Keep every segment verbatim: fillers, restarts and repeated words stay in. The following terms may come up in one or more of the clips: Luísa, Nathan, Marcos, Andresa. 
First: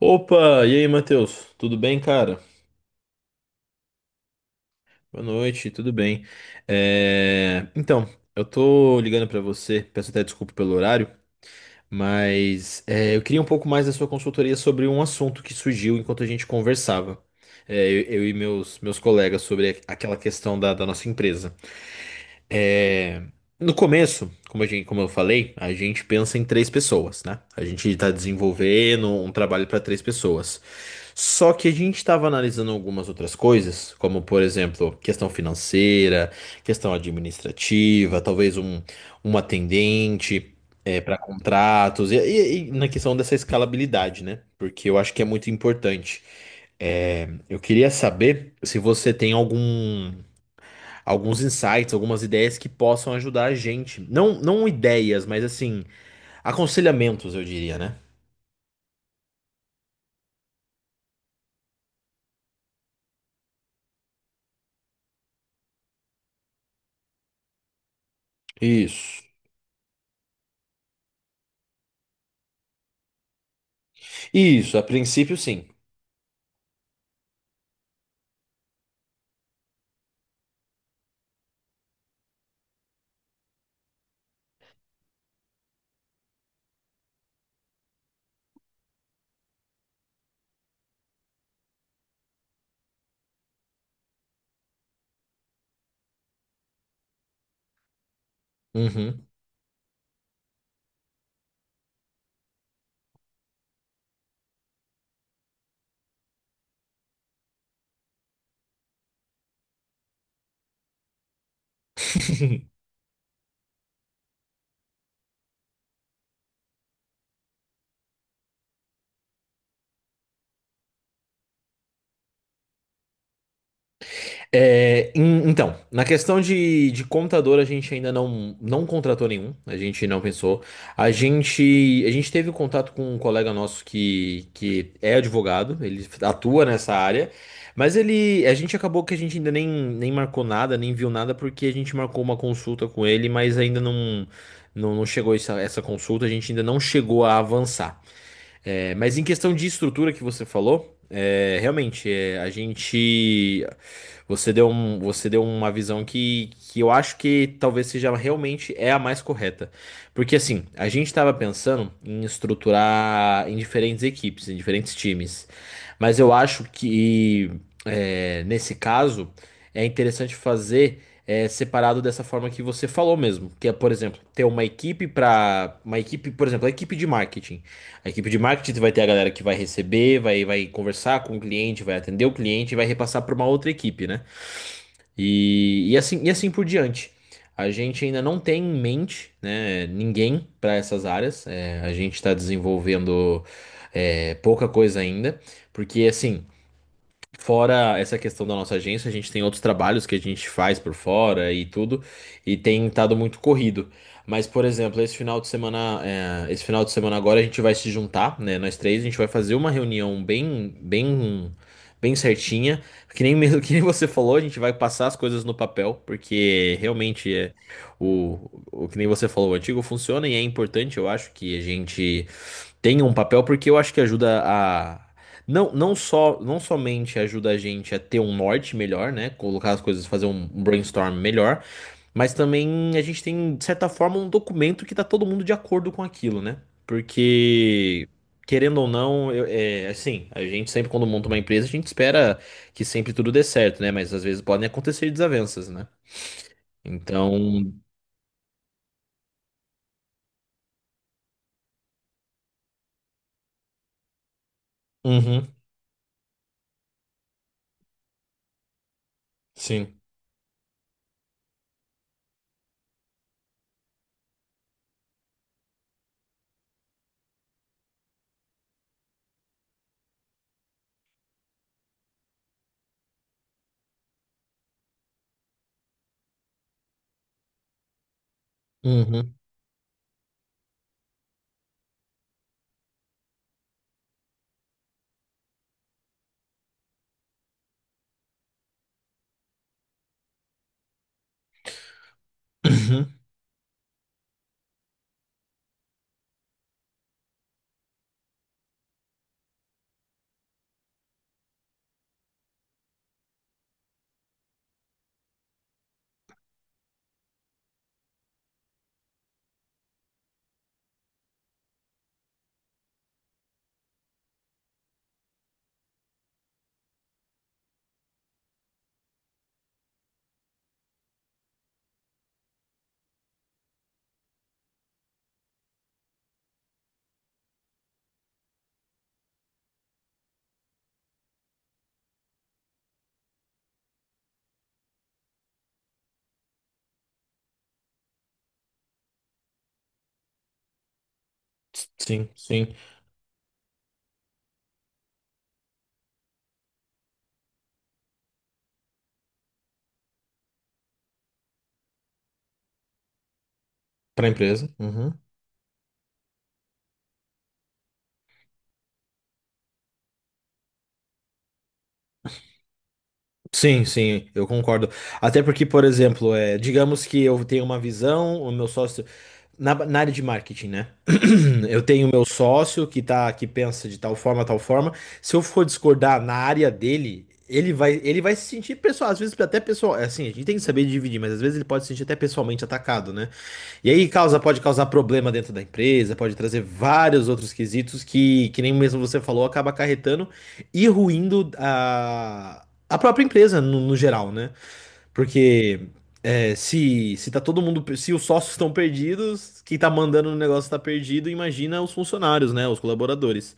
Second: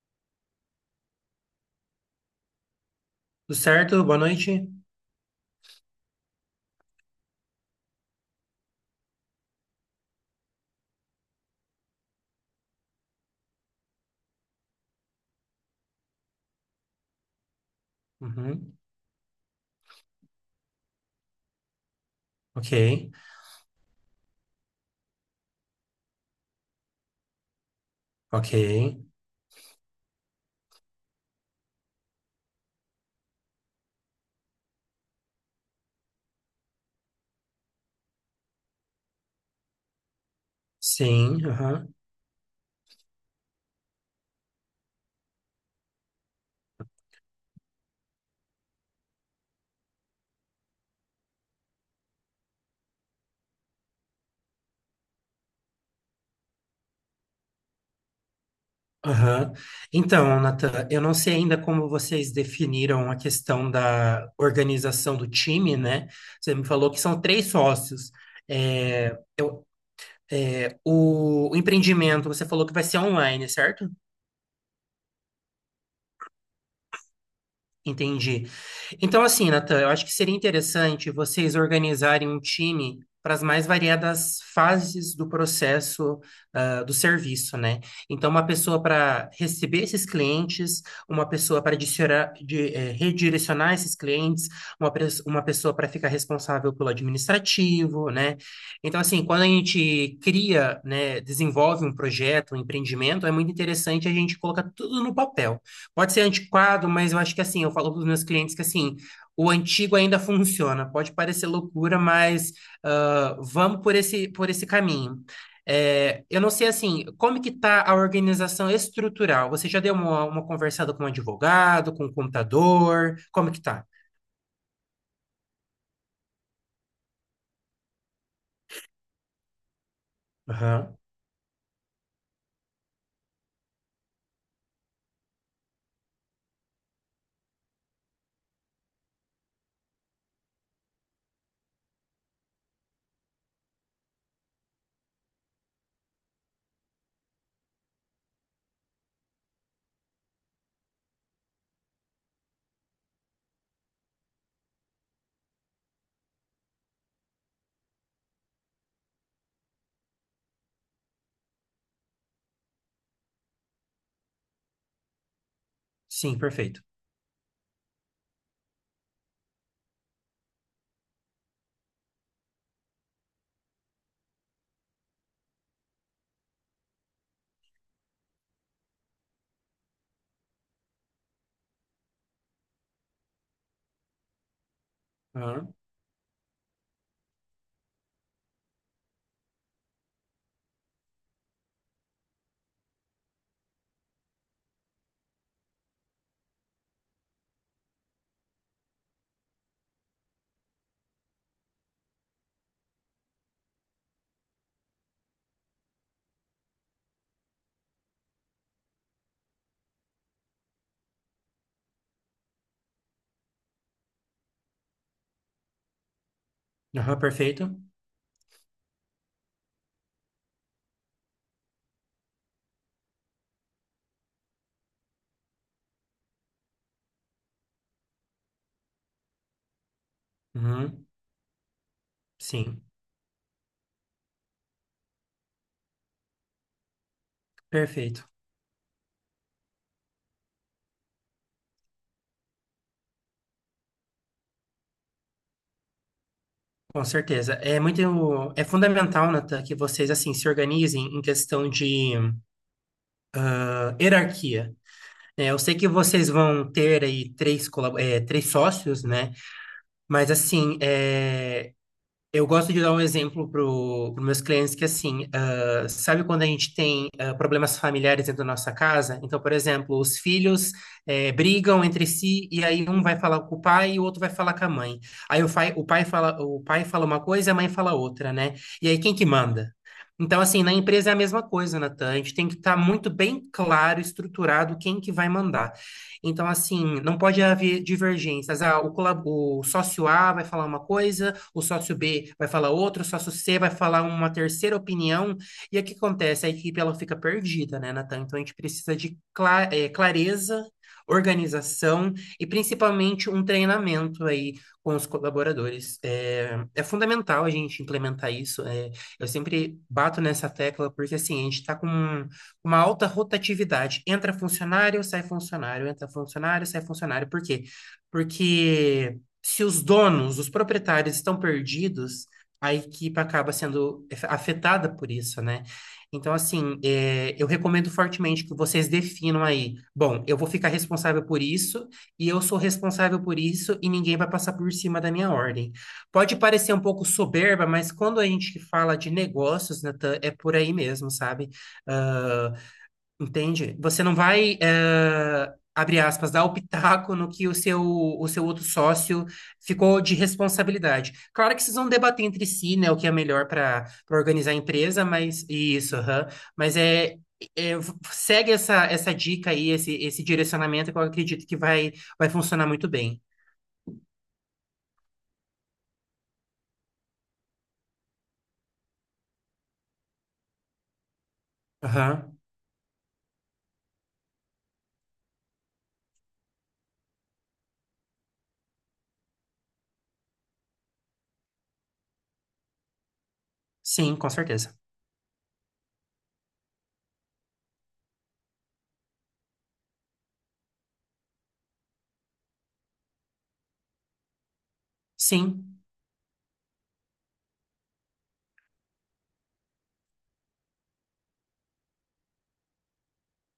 Opa, e aí, Matheus? Tudo bem, cara? Tudo certo? Boa noite. Boa noite, tudo bem. É, Então, eu tô ligando pra você, peço até desculpa pelo horário, mas é, eu queria um pouco mais da sua consultoria sobre um assunto que surgiu enquanto a gente conversava. É, eu, eu e Uhum. meus, meus colegas, sobre aquela questão da, da nossa empresa. Ok, É, No começo, como a gente, como eu falei, a gente pensa em três pessoas, né? A gente está ok. desenvolvendo um trabalho para três pessoas. Só que a gente estava analisando algumas outras coisas, como por exemplo, questão financeira, questão administrativa, talvez um, um atendente para Sim, aham, contratos, e, e- e na questão dessa escalabilidade, né? Porque eu acho que é muito importante. É, Eu queria saber se você tem algum alguns insights, algumas ideias que possam ajudar a gente. Não, não ideias, mas assim, aconselhamentos, eu diria, né? aham. Então, Nathan, eu não sei ainda como vocês definiram a questão da organização do time, né? Você me falou que são três sócios. É, Isso. eu, é, o, o empreendimento, você falou que vai ser online, certo? Isso, a princípio sim. Entendi. Então, assim, Natan, eu acho que seria interessante vocês organizarem um time para as mais variadas fases do processo, ah, do serviço, né? Então, uma pessoa para receber esses clientes, uma pessoa para redirecionar esses clientes, uma, pres- uma pessoa para ficar responsável pelo administrativo, né? Então, assim, Uhum. quando a gente cria, né, desenvolve um projeto, um empreendimento, é muito interessante a gente colocar tudo no papel. Pode ser antiquado, mas eu acho que assim, eu falo para os meus clientes que assim, o antigo ainda funciona. Pode parecer loucura, mas ah, vamos por esse, por esse caminho. É, eu não sei assim, como que está a organização estrutural? Você já deu uma, uma conversada com um advogado, com um contador? Como que tá? É, em- então, na questão de, de contador, a gente ainda não, não contratou nenhum, a gente não pensou. Aham. A gente, a gente teve contato com um colega nosso que, que é advogado, ele atua nessa área, mas ele, a gente acabou que a gente ainda nem, nem marcou nada, nem viu nada, porque a gente marcou uma consulta com ele, mas ainda não, não, não chegou essa, essa consulta, a gente ainda não chegou a avançar. É, mas em questão de estrutura que você falou, é, realmente, é, a gente. Você deu, um, você deu uma visão que, que eu acho que talvez seja realmente é a mais correta. Porque assim, a gente estava pensando em estruturar em diferentes equipes, em diferentes times. Mas eu Sim, acho perfeito. que é, nesse caso é interessante fazer é, separado dessa forma que você falou mesmo. Que é, por exemplo, ter uma equipe para. Uma equipe, por exemplo, a equipe de marketing. A equipe de marketing vai ter a galera que vai receber, vai, vai conversar com o cliente, vai atender o cliente e vai repassar para uma outra equipe, né? Aham, E, e, assim, e assim por diante. A gente ainda não tem em mente, né, ninguém para essas áreas. É, a gente está desenvolvendo é, pouca coisa ainda, porque assim, fora essa questão da nossa agência, a gente tem outros trabalhos que a gente faz por fora e tudo, e tem estado muito corrido. Mas, por exemplo, esse final de semana, é, esse final de semana agora a gente vai se juntar, né? Nós três, a gente vai fazer uma reunião bem, bem, bem certinha. Que nem mesmo que nem você falou, a gente vai passar as coisas no papel, porque aham, realmente é perfeito. o, o que nem você falou, o antigo funciona e é importante, eu acho, que a gente tem um papel, porque eu acho que ajuda a. Não, não só, não somente ajuda a gente a ter um norte melhor, né? Colocar as coisas, fazer um Uhum. brainstorm melhor, mas Sim, também a gente tem, de certa forma, um documento que tá todo mundo de acordo com aquilo, né? Porque, perfeito. querendo ou não, eu- é, assim, a gente sempre, quando monta uma empresa, a gente espera que sempre tudo dê certo, né? Mas às vezes podem acontecer desavenças, né? Com certeza. Então. É muito, é fundamental, Natan, que vocês assim se organizem em questão de ah, hierarquia. É, Uhum, eu sei que vocês vão ter aí três, colab- é, três sócios, né? sim. Mas assim, é, Eu gosto de dar um exemplo para os meus clientes que, assim, ah, sabe quando a gente tem ah, problemas familiares dentro da nossa casa? Então, por exemplo, os filhos eh, brigam entre si e aí um vai falar com o pai e o outro vai falar com a mãe. Aí o pai, o pai fala, o pai fala uma coisa e a mãe fala outra, né? E aí quem que Uhum. manda? Então, assim, na empresa é a mesma coisa, Natan. A gente tem que estar muito bem claro, estruturado quem que vai mandar. Então, assim, não pode haver divergências. Ah, o, colab- o sócio A vai falar uma coisa, o sócio B vai falar outro, o Uhum. sócio C vai falar uma terceira opinião. E o que acontece? A equipe ela fica perdida, né, Natan? Então a gente precisa de cla- eh, clareza, organização e principalmente um treinamento aí com os colaboradores. É, é fundamental a gente implementar isso. É, eu sempre bato nessa tecla porque assim, a gente está com uma alta rotatividade. Entra funcionário, sai funcionário, entra funcionário, sai funcionário. Por quê? Porque se os donos, os proprietários estão perdidos, a equipe acaba sendo afetada por isso, né? Então, assim, é, eu recomendo fortemente que vocês definam aí. Bom, eu vou ficar responsável por isso, e eu sou responsável por isso, e ninguém vai passar por cima da minha ordem. Pode parecer um pouco soberba, mas quando a gente fala de negócios, Natan, é por aí mesmo, sabe? Sim, Ah, sim. entende? Você não vai, eh, abre aspas, dar o pitaco no que o seu, o seu outro sócio ficou de responsabilidade. Claro que vocês vão debater entre si, né, o que é melhor para Para organizar a empresa. empresa, Uhum. mas isso, aham. Mas é, é, segue essa, essa dica aí, esse, esse direcionamento que eu acredito que vai, vai funcionar muito bem. Sim, sim, eu concordo. Até porque, por exemplo, é, digamos que eu tenho uma visão, o meu sócio. Na, na área de marketing, né? Eu tenho o meu Aham. sócio que tá, que pensa de tal forma, tal forma. Se eu for discordar na área dele, ele vai, ele vai se sentir pessoal, às vezes até pessoal, é assim, a gente tem que saber dividir, mas às vezes ele pode se sentir até pessoalmente atacado, né? E aí Sim, com causa, Pode certeza. causar problema dentro da empresa, pode trazer vários outros quesitos que, que nem mesmo você falou, acaba acarretando e ruindo a, a própria empresa no, no geral, né? Sim, Porque é, se, se tá todo mundo, se os sócios estão perdidos, quem tá mandando no negócio tá perdido, imagina os funcionários, né? Os colaboradores.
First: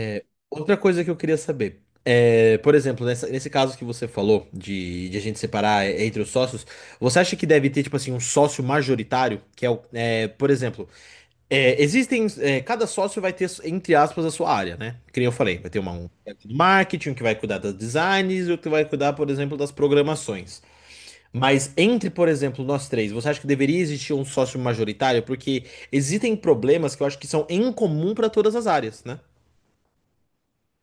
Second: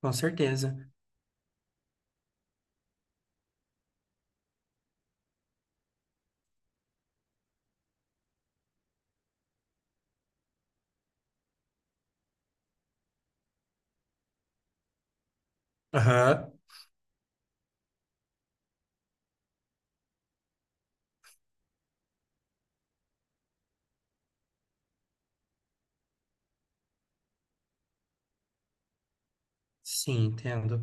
com Outra certeza. coisa que eu queria saber. É, por exemplo, nessa- nesse caso que você falou de, de a gente separar é, entre os sócios, você acha que deve ter, tipo assim, um sócio majoritário, que é o, é, por exemplo, é, existem. É, cada sócio vai ter, entre aspas, a sua área, né? Que nem eu falei, vai ter uma, um Aham. do marketing, um que vai cuidar das designs e outro que vai cuidar, por exemplo, das programações. Mas entre, por exemplo, nós três, você acha que deveria existir um sócio majoritário? Porque existem problemas que eu acho que são em comum para todas as áreas, né? Sim, entendo.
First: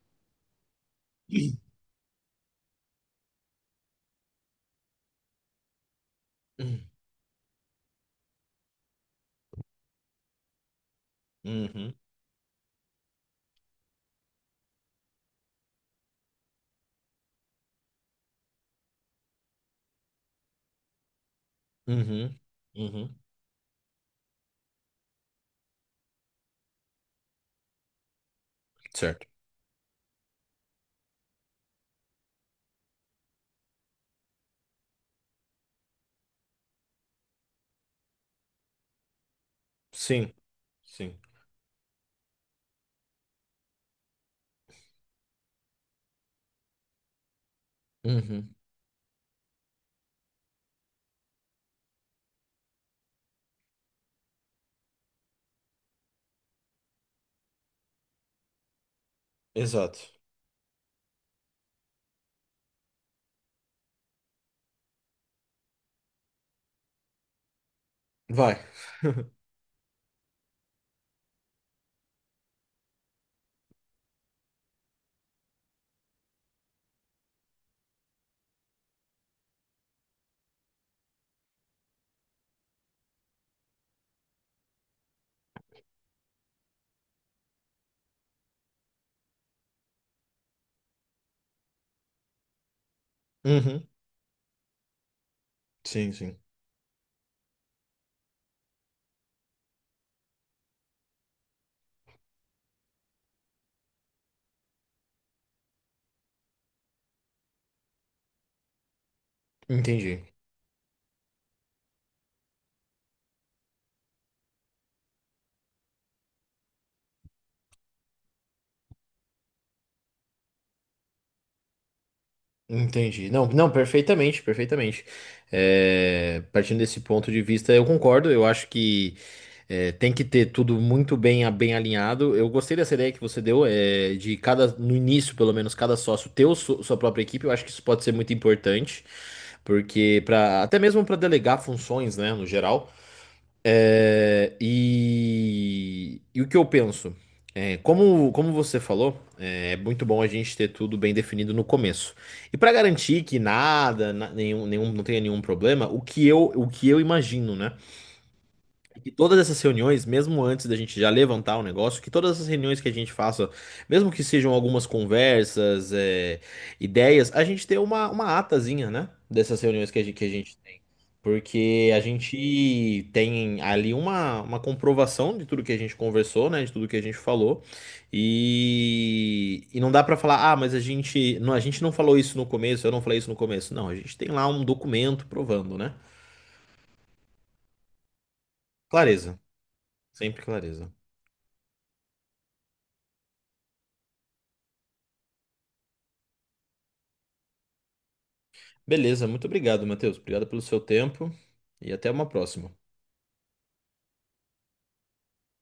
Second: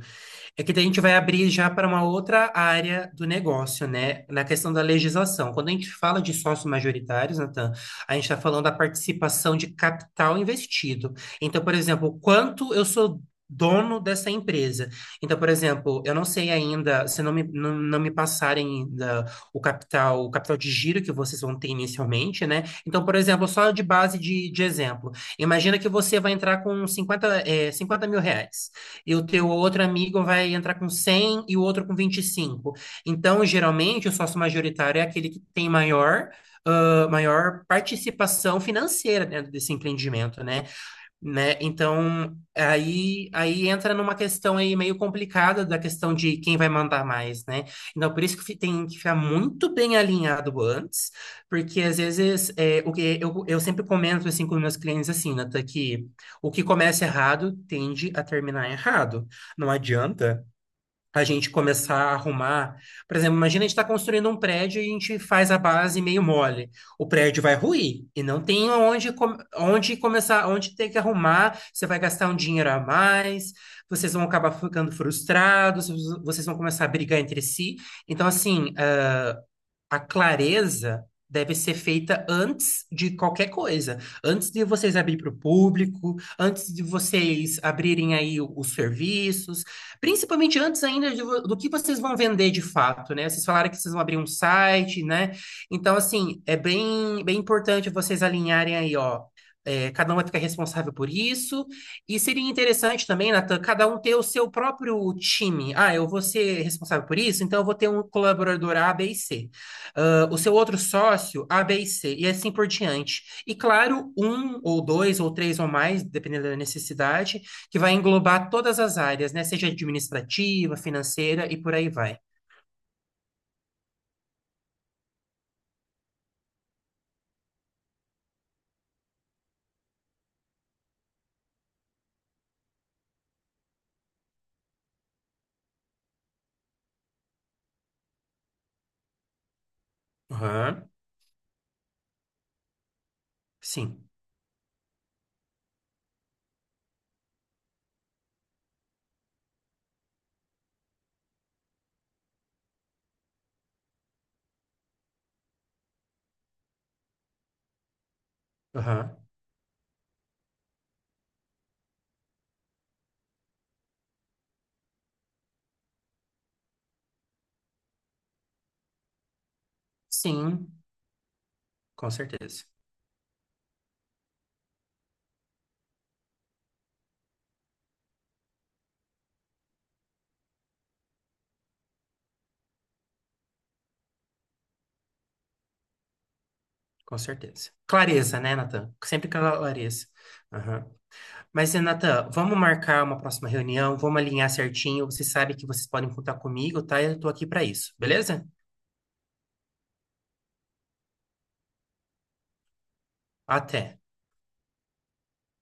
É que daí a gente vai abrir já para uma outra área do negócio, né? Na questão da legislação. Quando a gente fala de sócios majoritários, Natan, a gente está falando da participação de capital investido. Então, por Uhum, exemplo, quanto eu sou dono dessa empresa. Então, por exemplo, eu não sei ainda, se não me, não, não me passarem ainda o capital, o capital de giro que vocês vão ter uhum, inicialmente, né? uhum. Então, por uhum. exemplo, só de base de, de exemplo, imagina que você vai entrar com cinquenta eh, cinquenta mil reais e Certo. o teu outro amigo vai entrar com cem e o outro com vinte e cinco. Então, geralmente, o sócio majoritário é aquele que tem maior, ah, maior participação financeira dentro desse Sim, empreendimento, né? sim. né? Então, aí, aí entra numa questão aí meio complicada da questão de quem vai mandar mais, né? Então, por isso que Uhum, fi- tem que ficar muito bem alinhado antes, porque às vezes é, o que eu, eu sempre comento assim com meus clientes assim, Nata, que o que começa errado tende a terminar errado. Não exato. adianta a gente começar a arrumar. Por exemplo, imagina a gente está construindo um prédio e a gente faz a base meio mole. O prédio vai ruir e não Vai. tem onde, com- onde começar, onde ter que arrumar. Você vai gastar um dinheiro a mais, vocês vão acabar ficando frustrados, vocês vão começar a brigar entre si. Então, assim, a clareza deve ser feita antes de qualquer coisa, antes de vocês abrir para o público, antes de vocês abrirem aí o- os serviços, principalmente antes ainda de vo- do que vocês vão vender de fato, né? Vocês falaram que Uhum, vocês vão abrir um site, né? Então, sim, sim. assim, é bem, bem importante vocês alinharem aí, ó. É, cada um vai ficar responsável por isso. E seria interessante também, Natan, cada um ter o seu próprio time. Ah, eu vou ser responsável por isso, então eu vou ter um colaborador A, B e C, Entendi. ah, o seu outro sócio, A, B e C, e assim por diante. E claro, um ou dois ou três ou mais, dependendo da necessidade, que vai englobar todas as áreas, né? Seja administrativa, financeira e por aí vai. Entendi. Não, não, perfeitamente, perfeitamente. É, partindo desse ponto de vista, eu concordo. Eu acho que é, tem que ter tudo muito bem, bem alinhado. Eu gostei dessa ideia que você deu, é, de cada, no início, pelo menos, cada sócio ter o su- sua própria equipe. Eu acho que isso pode ser muito importante, porque para até Aham, mesmo para delegar funções, né, no geral. sim. É, e, e o que eu penso? É, como, como você falou, é é muito bom a gente ter tudo bem definido no começo. E para garantir que nada, na- nenhum, nenhum, não tenha nenhum problema, o que eu, o que eu imagino, né? Que Aham, todas essas reuniões, mesmo antes da gente já levantar o negócio, que todas essas reuniões que a gente faça, mesmo que sejam algumas conversas, é, ideias, a gente tem uma, uma atazinha, né? Dessas reuniões que a gente, que a gente sim, tem. Porque a com certeza. gente tem ali uma, uma comprovação de tudo que a gente conversou, né? De tudo que a gente falou. E, e não dá pra falar, ah, mas a gente não, a gente não falou isso no começo, eu não falei isso no começo. Não, a gente tem lá um documento provando, né? Com certeza. Clareza, né, Natan? Sempre Clareza, clareza. sempre Aham. clareza. Mas, Renata, vamos marcar uma próxima reunião, vamos alinhar certinho. Você sabe que vocês podem contar comigo, tá? Eu tô aqui para isso, beleza? Beleza, muito obrigado, Matheus. Obrigado pelo seu tempo e até uma próxima. Até.